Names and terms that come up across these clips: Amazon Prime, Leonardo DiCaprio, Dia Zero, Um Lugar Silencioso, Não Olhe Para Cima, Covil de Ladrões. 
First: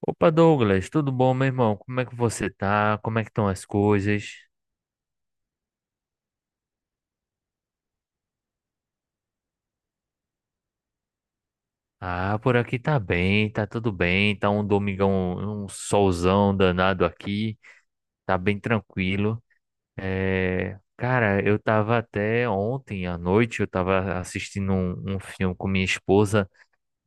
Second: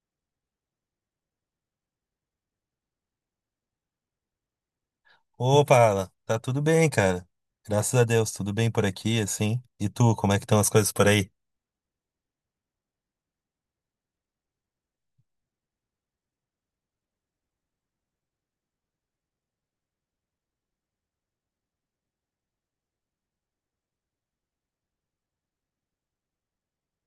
Opa, Douglas, tudo bom, meu irmão? Como é que você tá? Como é que estão as coisas? Opa, Alan, tá tudo bem, cara. Graças a Deus, tudo bem por aqui, assim. E tu, como é que estão as coisas por aí? Ah, por aqui tá bem, tá tudo bem, tá um domingão, um solzão danado aqui, tá bem tranquilo. É, cara, eu tava até ontem à noite, eu tava assistindo um filme com minha esposa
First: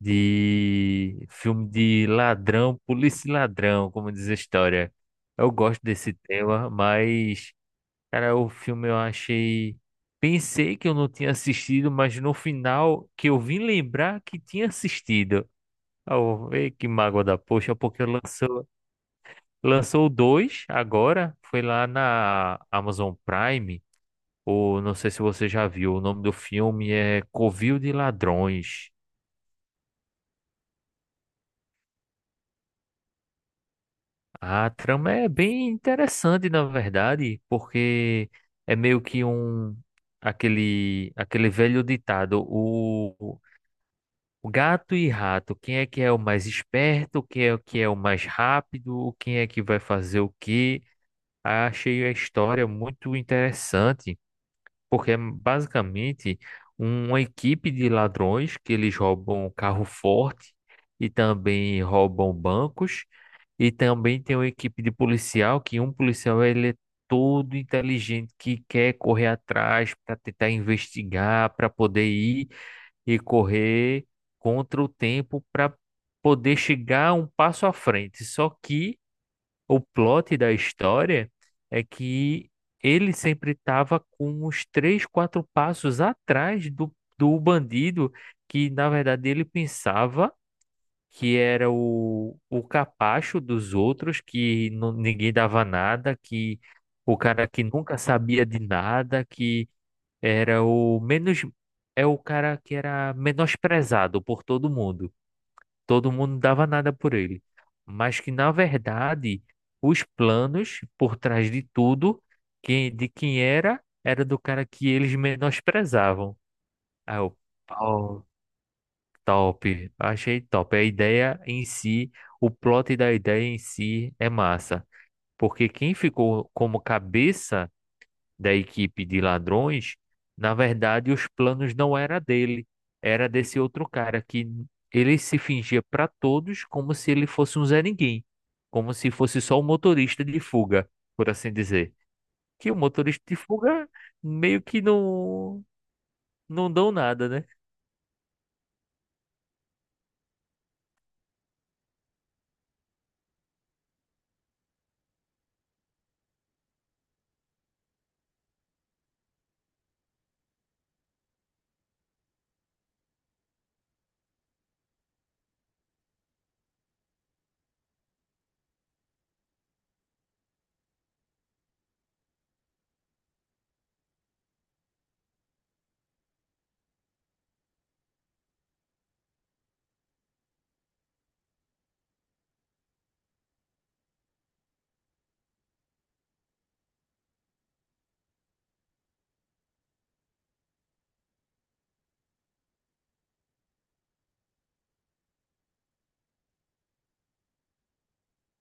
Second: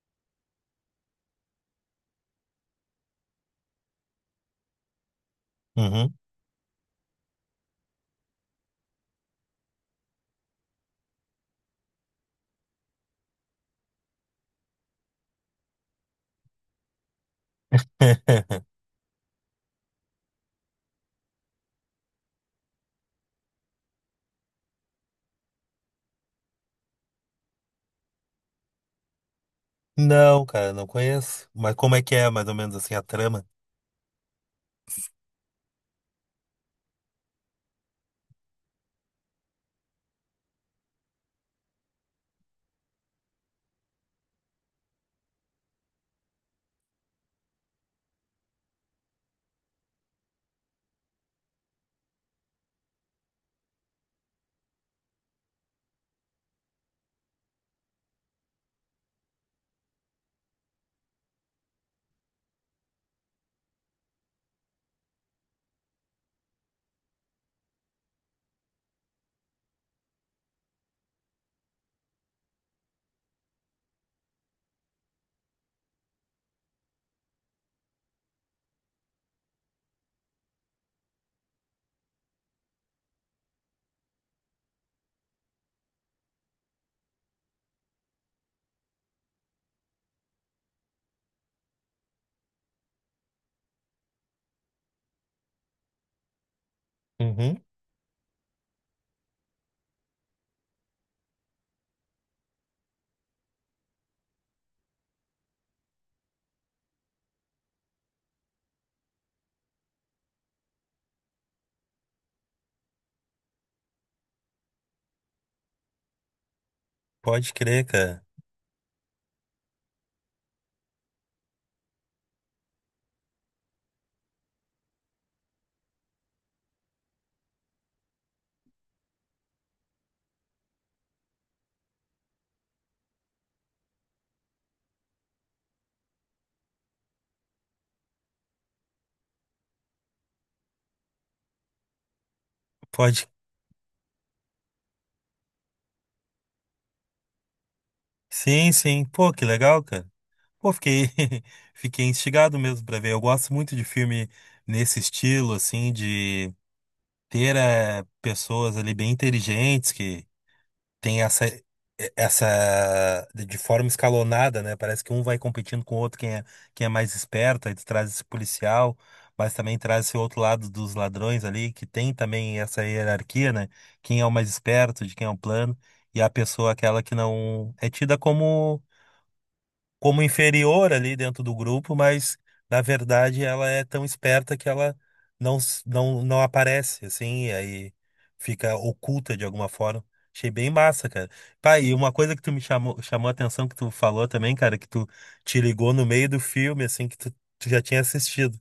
de filme de ladrão, polícia e ladrão, como diz a história. Eu gosto desse Uhum. tema, mas cara, o filme eu achei. Pensei que eu não tinha assistido, mas no final que eu vim lembrar que tinha assistido. Oh, que mágoa da poxa, porque lançou, lançou dois agora. Foi lá na Amazon Prime. Ou não sei se você já viu. O nome do filme é Covil de Ladrões. Não, cara, não conheço. Mas como é que é, mais ou menos assim, a trama? A trama é bem interessante, na verdade, porque é meio que um. Aquele velho ditado, o gato e rato, quem é que é o mais esperto, quem é o que é o mais rápido, quem é que vai fazer o quê? Achei a história muito interessante, porque é basicamente uma equipe de ladrões que eles roubam um carro forte e também roubam bancos, e também tem uma equipe de policial, que um policial ele é todo inteligente que quer correr atrás para tentar investigar, para poder ir e correr contra o tempo para poder chegar um passo à frente. Só que o plot da história é que ele sempre estava com uns três, quatro passos atrás do bandido, que na verdade ele pensava que era o capacho dos outros, que ninguém dava nada, que o cara Uhum. que nunca sabia de nada, que era o menos. É o cara que era menosprezado por todo mundo. Todo mundo dava nada por ele. Mas que, na verdade, os planos por trás de tudo, que, de quem era, era do cara que eles menosprezavam. Aí eu, Pode crer, cara. "Pau, top." Achei top. A ideia em si, o plot da ideia em si é massa. Porque quem ficou como cabeça da equipe de ladrões, na verdade, os planos não era dele, era desse outro cara que ele se fingia para todos como se ele fosse um Zé Ninguém, como se fosse só um motorista de fuga, por assim dizer. Que o motorista Pode. de fuga meio que não dão nada, né? Sim, sim. Pô, que legal, cara. Pô, fiquei, fiquei instigado mesmo pra ver. Eu gosto muito de filme nesse estilo, assim, de ter pessoas ali bem inteligentes que tem essa essa de forma escalonada, né? Parece que um vai competindo com o outro quem é mais esperto, aí tu traz esse policial, mas também traz esse outro lado dos ladrões ali, que tem também essa hierarquia, né? Quem é o mais esperto, de quem é o plano, e a pessoa aquela que não é tida como como inferior ali dentro do grupo, mas na verdade ela é tão esperta que ela não aparece, assim, e aí fica oculta de alguma forma. Achei bem massa, cara. Pá, e uma coisa que tu me chamou, chamou a atenção que tu falou também, cara, que tu te ligou no meio do filme, assim, que tu já tinha assistido.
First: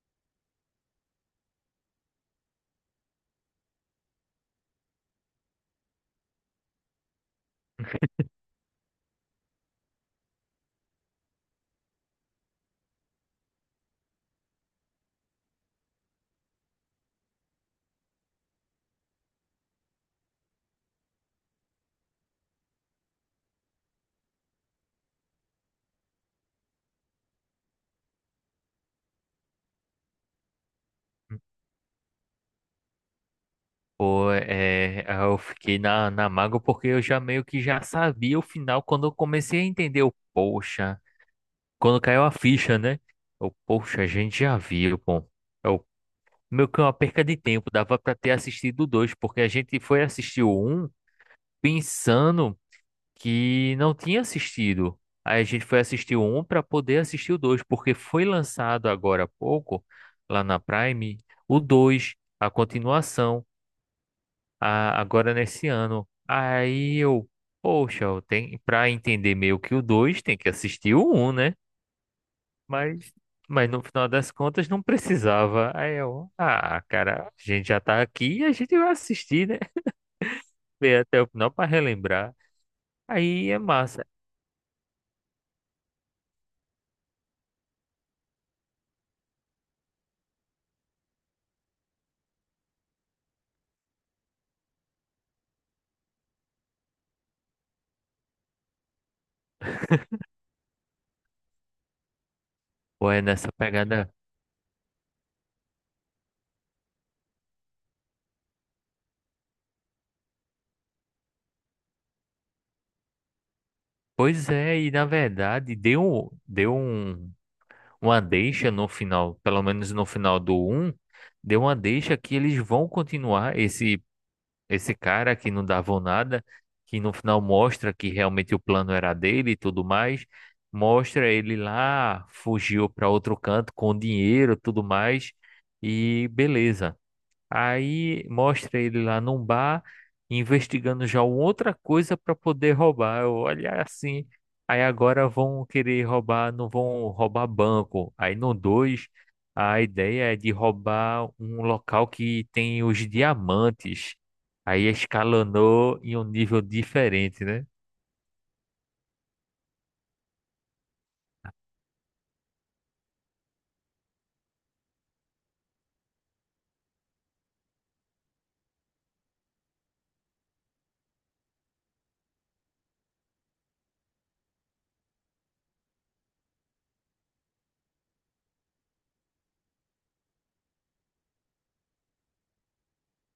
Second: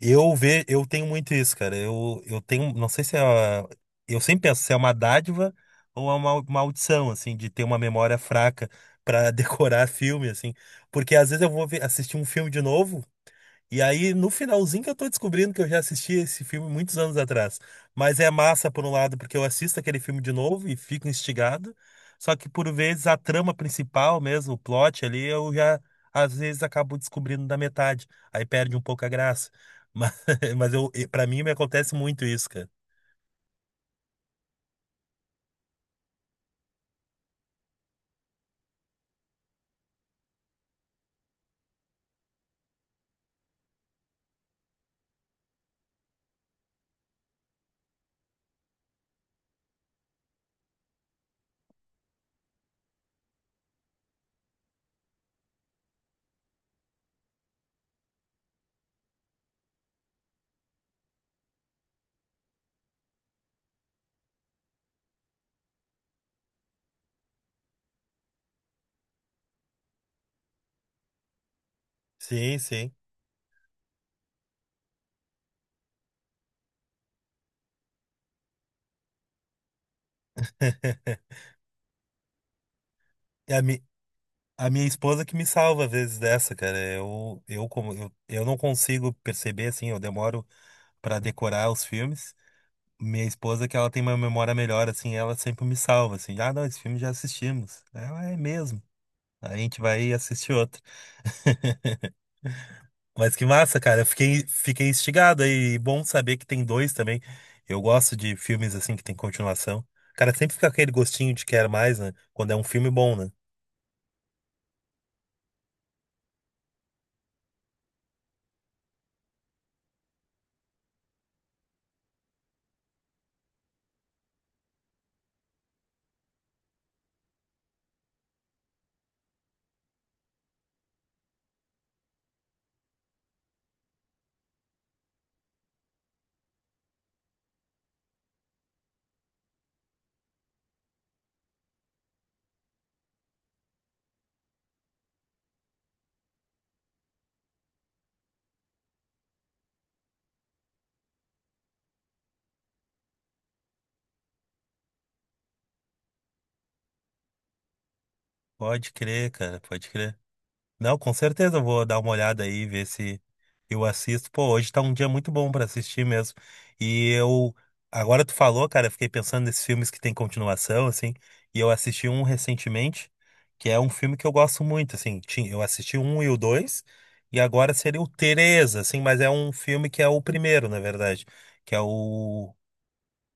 Eu tenho muito isso, cara. Eu tenho, não sei se é, eu sempre penso se é uma dádiva ou é uma maldição, assim, de ter uma memória fraca pra decorar filme, assim, porque às vezes eu assistir um filme de novo. E aí, no finalzinho que eu tô descobrindo que eu já assisti esse filme muitos anos atrás. Mas é massa, por um lado, porque eu assisto aquele filme de novo e fico instigado. Só que, por vezes, a trama principal mesmo, o plot ali, às vezes, acabo descobrindo da metade. Aí perde um pouco a graça. Mas, mas eu, para mim, me acontece muito isso, cara. Pô, eu fiquei na, na mágoa porque eu já meio que já sabia o final quando eu comecei a entender o poxa, quando caiu a ficha, né? O poxa, a gente já viu, pô. Eu, meio que uma perca de tempo, dava pra ter assistido o dois, porque a gente foi assistir o um pensando que não tinha assistido. Aí a gente foi assistir o um para poder assistir o dois, porque foi lançado agora há pouco, lá na Prime, o dois, a continuação, agora nesse ano. Aí eu, poxa, eu tenho, pra entender meio que o dois, tem que assistir o um, né? Sim, sim. Mas, mas no final das contas não precisava. Aí eu, ah, cara, a gente já tá aqui e a gente vai assistir, né? Ver até o final pra relembrar. Aí E é A, mi, massa. a minha esposa que me salva às vezes dessa, cara. Eu não consigo perceber, assim, eu demoro pra decorar os filmes. Minha esposa, que ela tem uma memória melhor, assim, ela sempre me salva, assim, ah, não, esse filme já assistimos. Ela é mesmo. Aí a gente vai assistir outro. Pô, é Mas que nessa massa, cara. Pegada. Fiquei instigado aí. E bom saber que tem dois também. Eu gosto de filmes assim que tem continuação. Cara, sempre fica aquele gostinho de quer mais, né? Quando é um filme bom, né? Pois é, e na verdade deu, deu um, uma deixa no final, pelo menos no final do um deu uma deixa que eles vão continuar esse cara que não davam nada, que no final mostra que realmente o plano era dele e tudo mais, mostra ele lá, fugiu para outro canto com dinheiro, e tudo mais, e beleza. Aí mostra ele lá num bar, investigando já uma outra coisa para poder roubar. Eu, olha é assim. Aí agora vão querer roubar, não vão roubar banco. Aí no 2 a ideia é de roubar um local que tem os diamantes. Aí escalonou em um nível diferente, né? Pode crer, cara, pode crer. Não, com certeza eu vou dar uma olhada aí, ver se eu assisto. Pô, hoje tá um dia muito bom pra assistir mesmo. E eu, agora tu falou, cara, eu fiquei pensando nesses filmes que tem continuação, assim, e eu assisti um recentemente, que é um filme que eu gosto muito, assim, eu assisti o um e o dois, e agora seria o três, assim, mas é um filme que é o primeiro, na verdade, que é o,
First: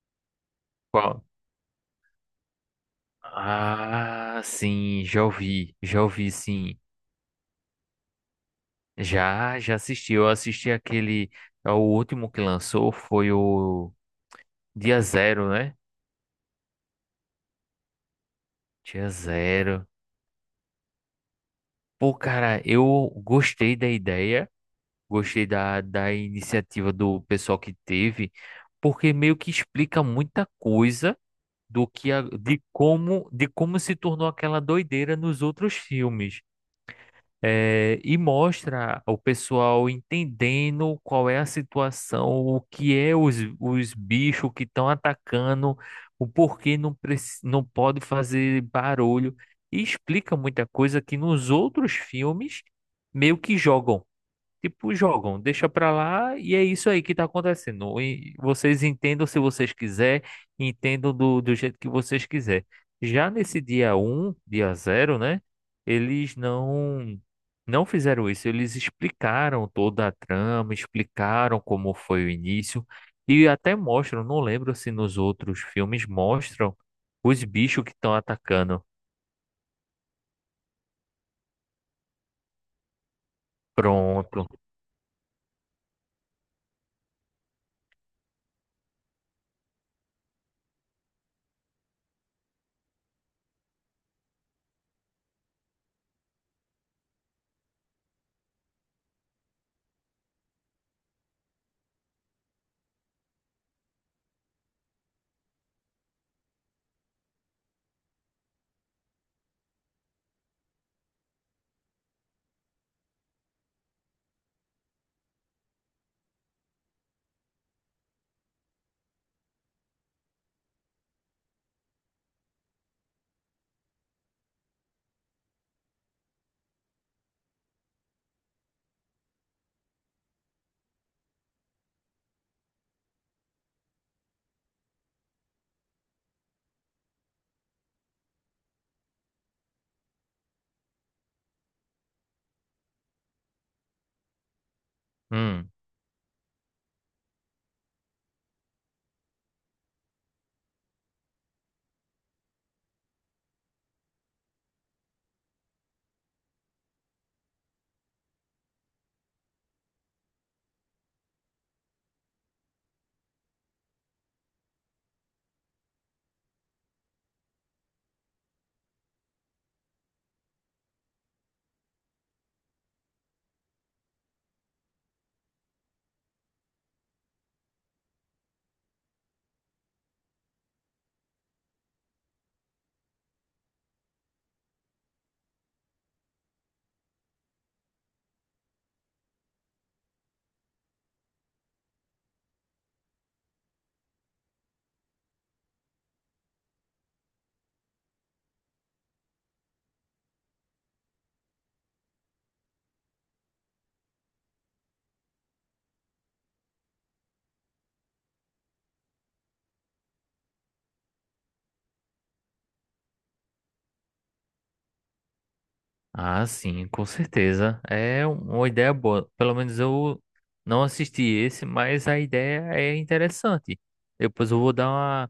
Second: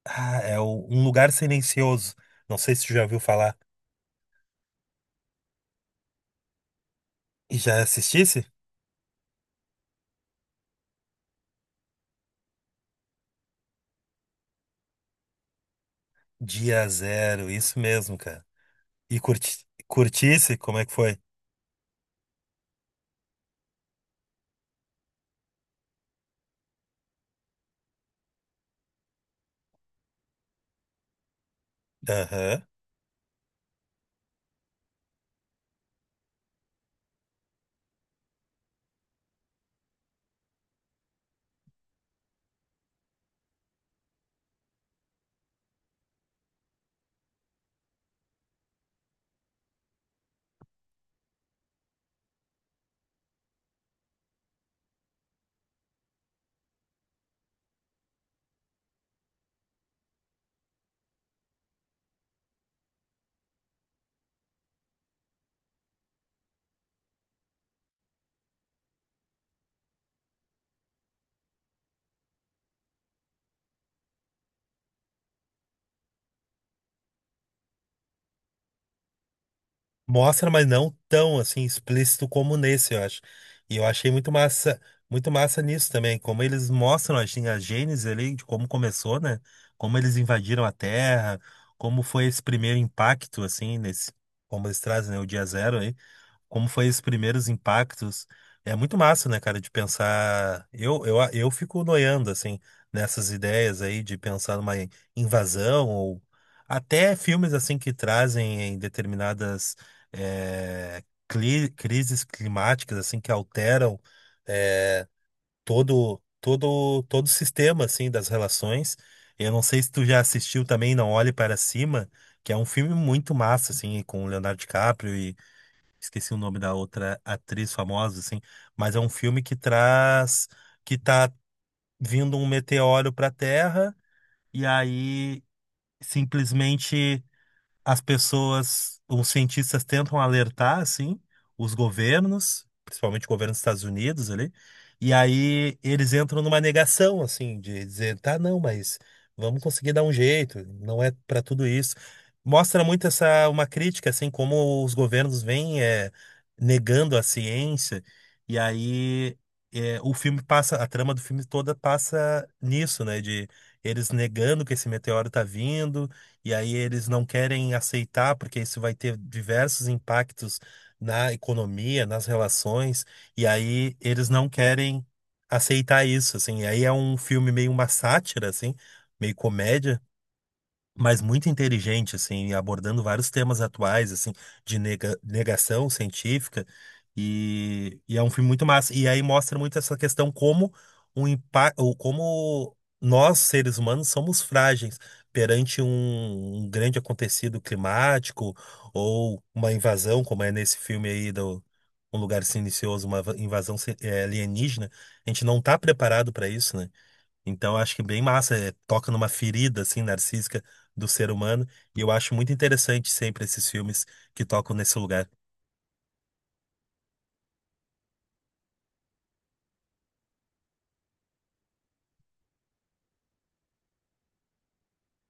ah, é o Um Qual? Lugar Silencioso. Não sei se tu já ouviu falar. Ah, sim, já ouvi, sim. E já assistisse? Já, já assisti. Eu assisti aquele. É o último que lançou foi o Dia Zero, né? Dia Zero, isso mesmo, cara. Dia E curti Zero. curtisse, como é que foi? Pô, cara, eu gostei da ideia, gostei da, da iniciativa do pessoal que teve, porque meio que explica muita coisa do que Aham. de como se tornou aquela doideira nos outros filmes. E mostra o pessoal entendendo qual é a situação, o que é os bichos que estão atacando, o porquê não, não pode fazer barulho, e explica muita coisa que nos outros filmes meio que jogam. Tipo, jogam, deixa pra lá e é isso aí que tá acontecendo. E vocês entendam se vocês quiser, entendam do jeito que vocês quiser. Já nesse dia um, dia zero, né? Eles não fizeram isso, eles explicaram toda a trama, explicaram como foi o início e até mostram, não lembro se nos outros filmes mostram os bichos que estão atacando. Mostra, mas não tão assim explícito como nesse, eu acho. E eu achei Pronto. Muito massa nisso também, como eles mostram assim, a gênese ali de como começou, né? Como eles invadiram a Terra, como foi esse primeiro impacto assim nesse, como eles trazem, né, o dia zero aí, como foi esses primeiros impactos. É muito massa, né, cara, de pensar. Eu fico noiando, assim, nessas ideias aí de pensar numa invasão, ou até filmes, assim, que trazem em determinadas eh, crises climáticas, assim, que alteram eh, todo o sistema, assim, das relações. Eu não sei se tu já assistiu também Não Olhe Para Cima, que é um filme muito massa, assim, com o Leonardo DiCaprio, esqueci o nome da outra atriz famosa, assim, mas é um filme que traz que tá vindo um meteoro pra Terra e aí simplesmente as pessoas, os cientistas tentam alertar, assim, os governos, principalmente o governo dos Estados Unidos ali, e Hum. aí eles entram numa negação, assim, de dizer, tá, não, mas vamos conseguir dar um jeito, não é para tudo isso. Mostra uma crítica, assim, como os governos vêm negando a ciência, e aí o filme passa, a trama do filme toda passa nisso, né, de eles negando que esse meteoro tá vindo, e aí eles não querem aceitar, porque isso vai ter diversos impactos na economia, nas relações, e aí eles não querem aceitar isso, assim. E aí é um filme meio uma sátira, assim, meio comédia, mas muito inteligente, assim, abordando vários temas atuais, assim, de negação científica, e é um filme muito massa. E aí mostra muito essa questão como o impacto, como nós, seres humanos, somos frágeis perante um grande acontecido climático ou uma invasão, como é nesse filme aí do Um Lugar Silencioso, uma invasão alienígena. A gente não está preparado para isso, né? Então, eu acho que bem massa, é, toca numa ferida assim narcísica do ser humano, e eu acho muito interessante sempre esses filmes que tocam nesse lugar. Ah, sim, com certeza. Uma ideia boa. Pelo menos eu não assisti esse, mas a ideia é interessante. Depois eu vou dar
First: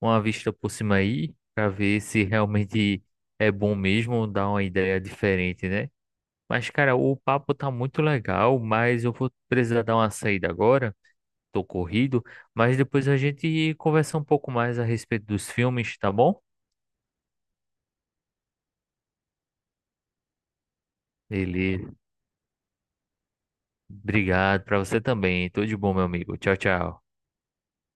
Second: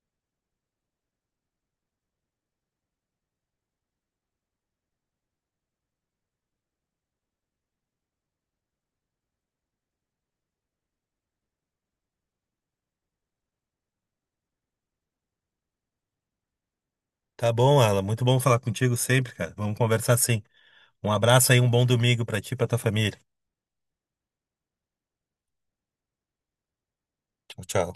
uma vista por cima aí, pra ver se realmente é bom mesmo, dar uma ideia diferente, né? Mas, cara, o papo tá muito legal, mas eu vou precisar dar uma saída agora. Tô corrido, mas depois a gente conversa um pouco mais a respeito dos filmes, tá bom? Tá bom, Alan, muito bom falar contigo sempre, cara. Vamos conversar sim. Um abraço aí, um bom Beleza. domingo pra ti e pra tua família. Obrigado pra você também. Tudo de bom, meu amigo. Tchau, tchau. Tchau, tchau.